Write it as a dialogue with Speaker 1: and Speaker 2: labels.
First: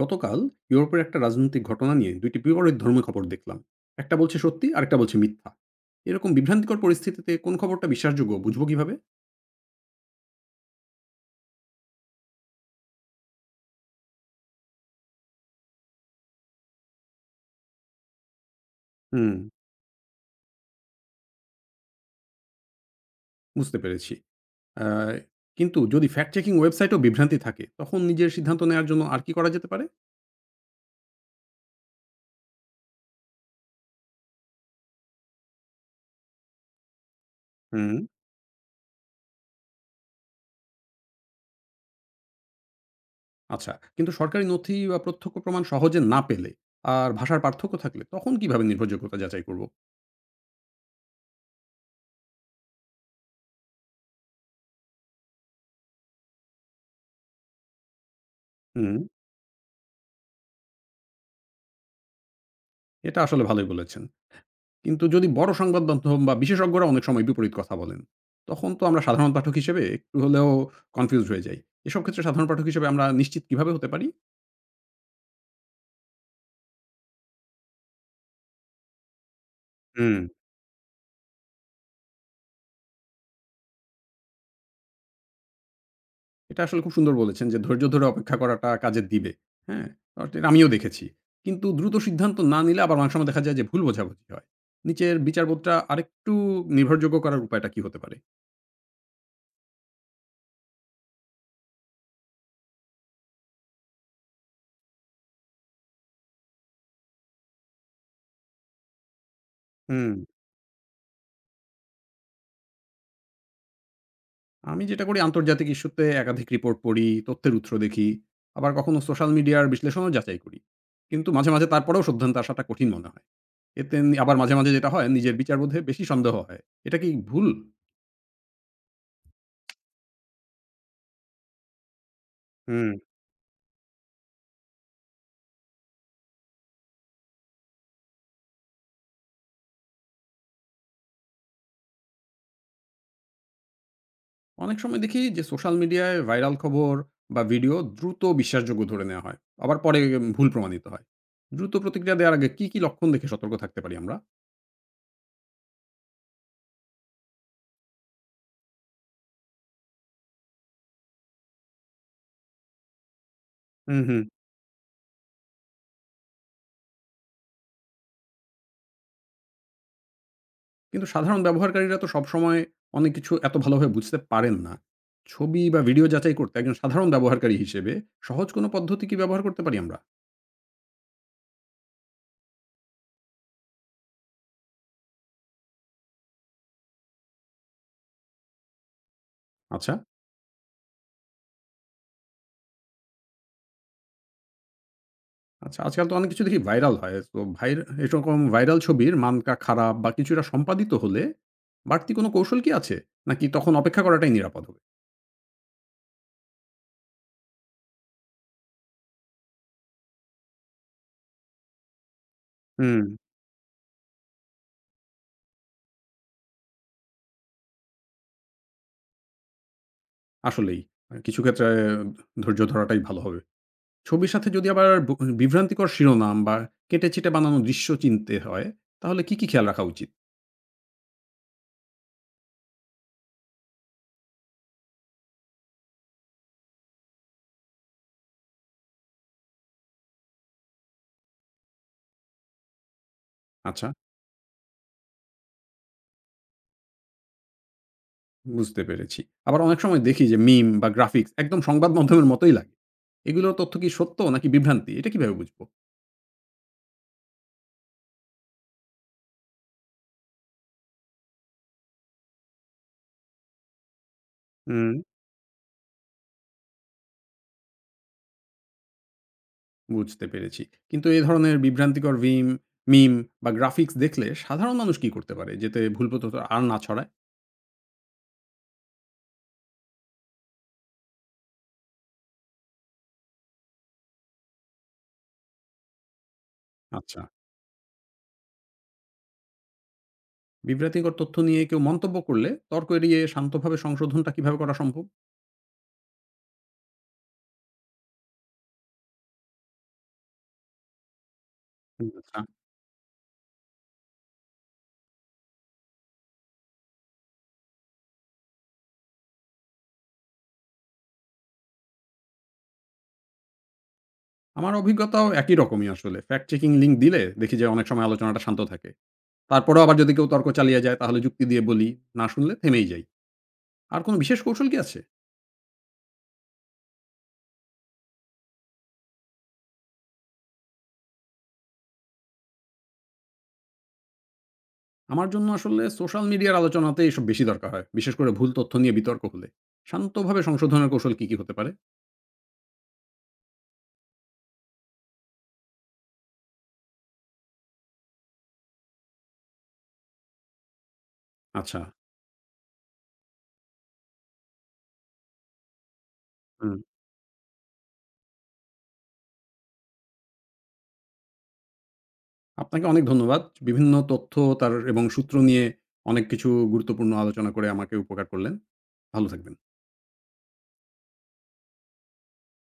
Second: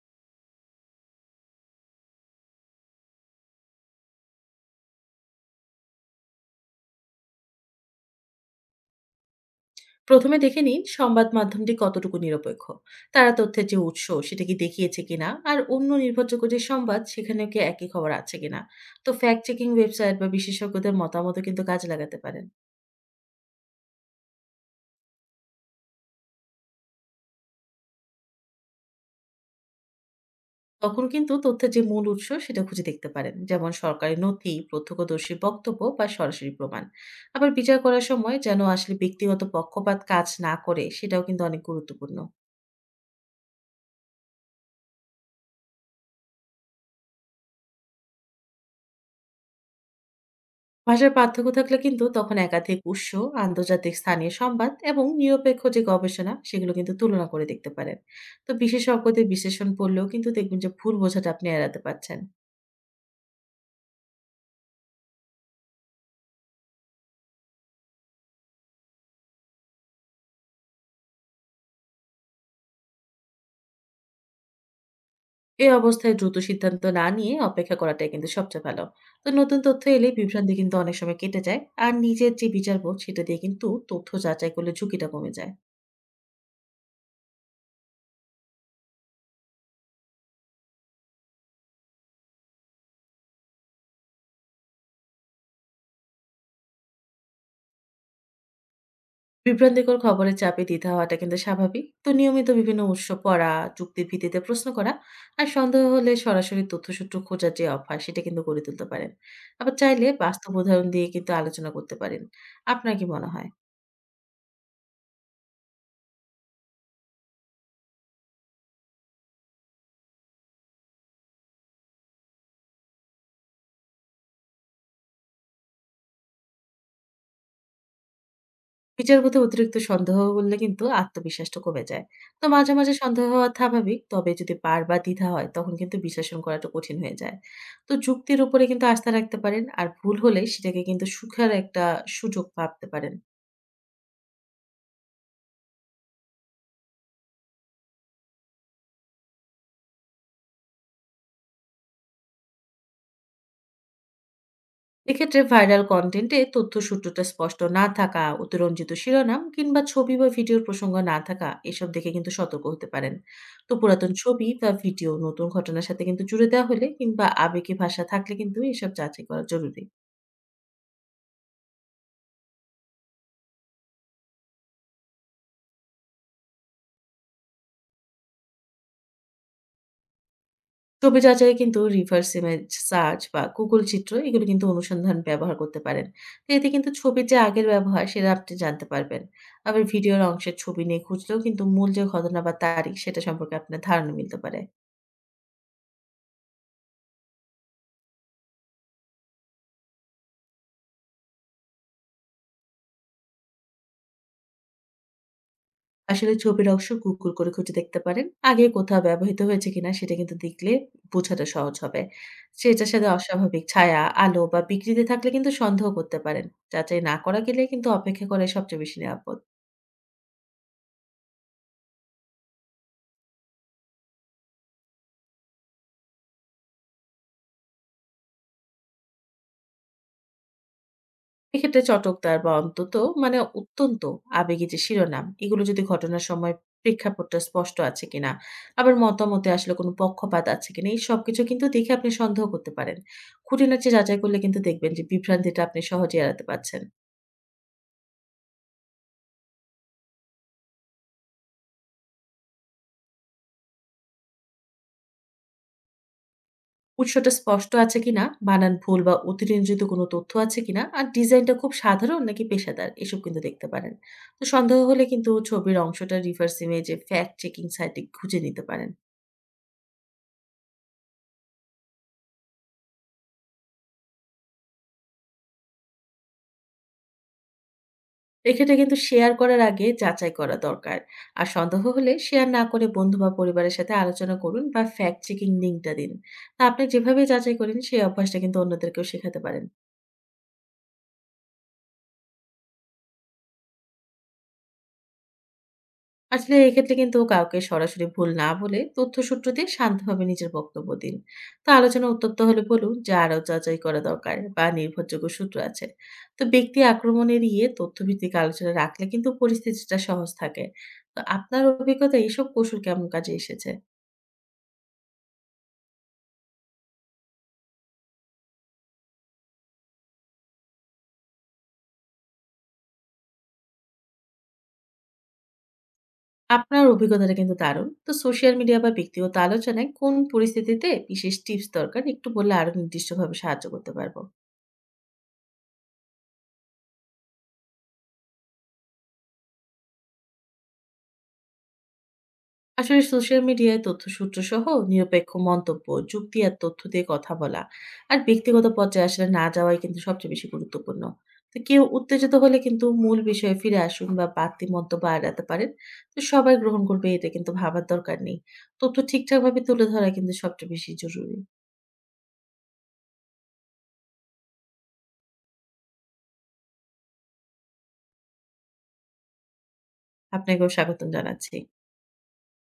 Speaker 1: গতকাল ইউরোপের একটা রাজনৈতিক ঘটনা নিয়ে দুইটি বিপরীত ধর্মের খবর দেখলাম। একটা বলছে সত্যি আর একটা বলছে মিথ্যা। এরকম বিভ্রান্তিকর পরিস্থিতিতে কোন খবরটা বিশ্বাসযোগ্য বুঝবো কিভাবে?
Speaker 2: প্রথমে দেখে নিন সংবাদ মাধ্যমটি কতটুকু নিরপেক্ষ। তারা তথ্যের যে উৎস সেটা কি দেখিয়েছে কিনা আর অন্য নির্ভরযোগ্য যে সংবাদ সেখানেও কি একই খবর আছে কিনা। তো
Speaker 1: হুম,
Speaker 2: ফ্যাক্ট চেকিং ওয়েবসাইট বা বিশেষজ্ঞদের মতামতও কিন্তু কাজে লাগাতে পারেন।
Speaker 1: বুঝতে পেরেছি। আহ, কিন্তু যদি ফ্যাক্ট চেকিং ওয়েবসাইটও বিভ্রান্তি থাকে তখন নিজের সিদ্ধান্ত নেওয়ার জন্য আর কি করা যেতে পারে?
Speaker 2: তখন কিন্তু তথ্যের যে মূল উৎস সেটা খুঁজে দেখতে পারেন, যেমন সরকারি নথি, প্রত্যক্ষদর্শী বক্তব্য বা সরাসরি প্রমাণ। আবার বিচার
Speaker 1: হুম।
Speaker 2: করার সময় যেন আসলে ব্যক্তিগত পক্ষপাত কাজ না করে সেটাও কিন্তু অনেক গুরুত্বপূর্ণ।
Speaker 1: আচ্ছা, কিন্তু সরকারি নথি বা প্রত্যক্ষ প্রমাণ সহজে না পেলে আর ভাষার পার্থক্য থাকলে তখন কিভাবে নির্ভরযোগ্যতা যাচাই করব?
Speaker 2: ভাষার পার্থক্য থাকলে কিন্তু তখন একাধিক উৎস, আন্তর্জাতিক স্থানীয় সংবাদ এবং নিরপেক্ষ যে গবেষণা সেগুলো কিন্তু তুলনা করে দেখতে পারেন। তো
Speaker 1: হুম,
Speaker 2: বিশেষজ্ঞদের বিশ্লেষণ পড়লেও কিন্তু দেখবেন যে ভুল বোঝাটা আপনি এড়াতে পারছেন।
Speaker 1: এটা আসলে ভালোই বলেছেন। কিন্তু যদি বড় সংবাদ মাধ্যম বা বিশেষজ্ঞরা অনেক সময় বিপরীত কথা বলেন, তখন তো আমরা সাধারণ পাঠক হিসেবে একটু হলেও কনফিউজড হয়ে যাই। এসব ক্ষেত্রে সাধারণ পাঠক হিসেবে আমরা নিশ্চিত কিভাবে হতে পারি?
Speaker 2: এই অবস্থায় দ্রুত সিদ্ধান্ত না নিয়ে অপেক্ষা করাটাই কিন্তু সবচেয়ে ভালো। তো নতুন তথ্য এলে
Speaker 1: হুম।
Speaker 2: বিভ্রান্তি কিন্তু অনেক সময় কেটে যায়। আর নিজের যে বিচারবোধ সেটা দিয়ে কিন্তু তথ্য যাচাই করলে ঝুঁকিটা কমে যায়।
Speaker 1: এটা আসলে খুব সুন্দর বলেছেন যে ধৈর্য ধরে অপেক্ষা করাটা কাজে দিবে। হ্যাঁ? আর এটা আমিও দেখেছি। কিন্তু দ্রুত সিদ্ধান্ত না নিলে আবার অনেক সময় দেখা যায় যে ভুল বোঝাবুঝি হয়। নিচের বিচারবোধটা আরেকটু নির্ভরযোগ্য করার উপায়টা কি হতে পারে?
Speaker 2: বিভ্রান্তিকর খবরের চাপে দ্বিধা হওয়াটা কিন্তু স্বাভাবিক। তো নিয়মিত বিভিন্ন উৎস পড়া, যুক্তির ভিত্তিতে প্রশ্ন করা আর সন্দেহ হলে সরাসরি তথ্যসূত্র খোঁজার যে অভ্যাস সেটা কিন্তু গড়ে তুলতে পারেন। আবার চাইলে
Speaker 1: হুম।
Speaker 2: বাস্তব উদাহরণ দিয়ে কিন্তু আলোচনা করতে পারেন। আপনার কি মনে হয়?
Speaker 1: আমি যেটা করি আন্তর্জাতিক ইস্যুতে একাধিক রিপোর্ট পড়ি, তথ্যের উৎস দেখি। আবার কখনো সোশ্যাল মিডিয়ার বিশ্লেষণও যাচাই করি। কিন্তু মাঝে মাঝে তারপরেও সিদ্ধান্তে আসাটা কঠিন মনে হয়। এতে আবার মাঝে মাঝে যেটা হয় নিজের বিচারবোধে বেশি সন্দেহ হয়। এটা কি ভুল?
Speaker 2: বিচারবোধে অতিরিক্ত সন্দেহ করলে কিন্তু আত্মবিশ্বাসটা কমে যায়। তো মাঝে,
Speaker 1: হুম।
Speaker 2: মাঝে সন্দেহ হওয়া স্বাভাবিক। তবে যদি বারবার দ্বিধা হয় তখন কিন্তু বিশ্লেষণ করাটা কঠিন হয়ে যায়। তো যুক্তির উপরে কিন্তু আস্থা রাখতে পারেন। আর ভুল হলে সেটাকে কিন্তু সুখের একটা সুযোগ ভাবতে পারেন।
Speaker 1: অনেক সময় দেখি যে সোশ্যাল মিডিয়ায় ভাইরাল খবর বা ভিডিও দ্রুত বিশ্বাসযোগ্য ধরে নেওয়া হয়। আবার পরে ভুল প্রমাণিত হয়। দ্রুত প্রতিক্রিয়া দেওয়ার আগে কি কি লক্ষণ দেখে সতর্ক থাকতে পারি আমরা?
Speaker 2: এক্ষেত্রে ভাইরাল কন্টেন্টে তথ্য সূত্রটা স্পষ্ট না থাকা, অতিরঞ্জিত শিরোনাম কিংবা ছবি বা ভিডিওর প্রসঙ্গ না থাকা, এসব দেখে কিন্তু সতর্ক হতে পারেন। তো
Speaker 1: হুম,
Speaker 2: পুরাতন
Speaker 1: হুম।
Speaker 2: ছবি বা ভিডিও নতুন ঘটনার সাথে কিন্তু জুড়ে দেওয়া হলে কিংবা আবেগী ভাষা থাকলে কিন্তু এসব যাচাই করা জরুরি।
Speaker 1: কিন্তু সাধারণ ব্যবহারকারীরা তো সবসময় অনেক কিছু এত ভালোভাবে বুঝতে পারেন না। ছবি বা ভিডিও যাচাই করতে একজন সাধারণ ব্যবহারকারী হিসেবে সহজ কোনো পদ্ধতি কি ব্যবহার করতে পারি আমরা?
Speaker 2: ছবি যাচাই কিন্তু রিভার্স ইমেজ সার্চ বা গুগল চিত্র, এগুলো কিন্তু অনুসন্ধান ব্যবহার করতে পারেন। তো এতে কিন্তু ছবির যে আগের ব্যবহার সেটা আপনি জানতে পারবেন। আবার
Speaker 1: আচ্ছা,
Speaker 2: ভিডিওর অংশের ছবি নিয়ে খুঁজলেও কিন্তু মূল যে ঘটনা বা তারিখ সেটা সম্পর্কে আপনার ধারণা মিলতে পারে।
Speaker 1: আচ্ছা আজকাল তো অনেক কিছু দেখি ভাইরাল হয়। তো ভাইর এরকম ভাইরাল ছবির মানটা খারাপ বা কিছুটা সম্পাদিত হলে বাড়তি কোনো কৌশল কি আছে? নাকি তখন অপেক্ষা করাটাই নিরাপদ হবে?
Speaker 2: আসলে ছবির অংশ Google করে খুঁজে দেখতে পারেন। আগে কোথাও ব্যবহৃত হয়েছে কিনা সেটা কিন্তু দেখলে বোঝাটা সহজ হবে। সেটার
Speaker 1: হুম।
Speaker 2: সাথে অস্বাভাবিক ছায়া, আলো বা বিকৃতি থাকলে কিন্তু সন্দেহ করতে পারেন। যাচাই না করা গেলে কিন্তু অপেক্ষা করাই সবচেয়ে বেশি নিরাপদ।
Speaker 1: আসলেই। কিছু ক্ষেত্রে ধৈর্য ধরাটাই ভালো হবে। ছবির সাথে যদি আবার বিভ্রান্তিকর শিরোনাম বা কেটে-ছেঁটে বানানো দৃশ্য চিনতে হয়, তাহলে কি কি খেয়াল রাখা উচিত?
Speaker 2: এক্ষেত্রে চটকদার বা অন্তত অত্যন্ত আবেগী যে শিরোনাম, এগুলো যদি ঘটনার সময় প্রেক্ষাপটটা স্পষ্ট আছে কিনা, আবার মতামতে আসলে কোনো পক্ষপাত আছে কিনা, এই সবকিছু কিন্তু দেখে আপনি সন্দেহ করতে পারেন।
Speaker 1: আচ্ছা,
Speaker 2: খুঁটিনাটি যাচাই করলে কিন্তু দেখবেন যে বিভ্রান্তিটা আপনি সহজেই এড়াতে পারছেন।
Speaker 1: বুঝতে পেরেছি। আবার অনেক সময় দেখি যে মিম বা গ্রাফিক্স একদম সংবাদ মাধ্যমের মতোই লাগে। এগুলোর তথ্য কি সত্য নাকি বিভ্রান্তি? এটা কিভাবে বুঝবো?
Speaker 2: উৎসটা স্পষ্ট আছে কিনা, বানান ভুল বা অতিরঞ্জিত কোনো তথ্য আছে কিনা, আর ডিজাইনটা খুব সাধারণ নাকি পেশাদার, এসব কিন্তু দেখতে পারেন। তো সন্দেহ
Speaker 1: হুম,
Speaker 2: হলে কিন্তু ছবির অংশটা রিভার্স ইমেজে ফ্যাক্ট চেকিং সাইটে খুঁজে নিতে পারেন।
Speaker 1: বুঝতে পেরেছি। কিন্তু এ ধরনের মিম বা গ্রাফিক্স দেখলে সাধারণ মানুষ কি করতে পারে যাতে ভুল তথ্য আর না ছড়ায়?
Speaker 2: এক্ষেত্রে কিন্তু শেয়ার করার আগে যাচাই করা দরকার। আর সন্দেহ হলে শেয়ার না করে বন্ধু বা পরিবারের সাথে আলোচনা করুন বা ফ্যাক্ট চেকিং লিঙ্কটা দিন। তা আপনি
Speaker 1: আচ্ছা।
Speaker 2: যেভাবে যাচাই করেন সেই অভ্যাসটা কিন্তু অন্যদেরকেও শেখাতে পারেন।
Speaker 1: বিভ্রান্তিকর তথ্য নিয়ে কেউ মন্তব্য করলে তর্ক এড়িয়ে শান্তভাবে সংশোধনটা কিভাবে করা সম্ভব?
Speaker 2: আসলে এক্ষেত্রে কিন্তু কাউকে সরাসরি ভুল না বলে তথ্যসূত্র দিয়ে শান্তভাবে নিজের বক্তব্য দিন। তো আলোচনা
Speaker 1: হুম,
Speaker 2: উত্তপ্ত
Speaker 1: আচ্ছা।
Speaker 2: হলে বলুন যে আরো যাচাই করা দরকার বা নির্ভরযোগ্য সূত্র আছে। তো ব্যক্তি আক্রমণ এড়িয়ে তথ্যভিত্তিক আলোচনা রাখলে কিন্তু পরিস্থিতিটা সহজ থাকে। তো আপনার অভিজ্ঞতা এইসব কৌশল কেমন কাজে এসেছে?
Speaker 1: আমার অভিজ্ঞতাও একই রকমই আসলে। ফ্যাক্ট চেকিং লিঙ্ক দিলে দেখি যে অনেক সময় আলোচনাটা শান্ত থাকে। তারপরেও আবার যদি কেউ তর্ক চালিয়ে যায় তাহলে যুক্তি দিয়ে বলি, না শুনলে থেমেই যাই। আর কোনো বিশেষ কৌশল কি আছে?
Speaker 2: আপনার অভিজ্ঞতাটা কিন্তু দারুণ। তো সোশ্যাল মিডিয়া বা ব্যক্তিগত আলোচনায় কোন পরিস্থিতিতে বিশেষ টিপস দরকার একটু বললে আরো নির্দিষ্টভাবে সাহায্য করতে পারবো।
Speaker 1: আমার জন্য আসলে সোশ্যাল মিডিয়ার আলোচনাতে এসব বেশি দরকার হয়। বিশেষ করে ভুল তথ্য নিয়ে বিতর্ক হলে শান্তভাবে সংশোধনের কৌশল কি কি হতে পারে?
Speaker 2: আসলে সোশ্যাল মিডিয়ায় তথ্যসূত্র সহ নিরপেক্ষ মন্তব্য, যুক্তি আর তথ্য দিয়ে কথা বলা আর ব্যক্তিগত পর্যায়ে আসলে না যাওয়াই কিন্তু সবচেয়ে বেশি গুরুত্বপূর্ণ। তো
Speaker 1: আচ্ছা,
Speaker 2: কেউ উত্তেজিত হলে কিন্তু মূল বিষয়ে ফিরে আসুন বা বাড়তি মন্তব্য এড়াতে পারেন। তো সবাই
Speaker 1: হুম।
Speaker 2: গ্রহণ করবে এটা কিন্তু ভাবার দরকার নেই। তথ্য ঠিকঠাকভাবে তুলে ধরা কিন্তু সবচেয়ে বেশি জরুরি।
Speaker 1: আপনাকে অনেক ধন্যবাদ। বিভিন্ন তথ্য তার এবং সূত্র নিয়ে অনেক কিছু গুরুত্বপূর্ণ আলোচনা করে আমাকে উপকার করলেন। ভালো থাকবেন।
Speaker 2: আপনাকেও স্বাগতম জানাচ্ছি।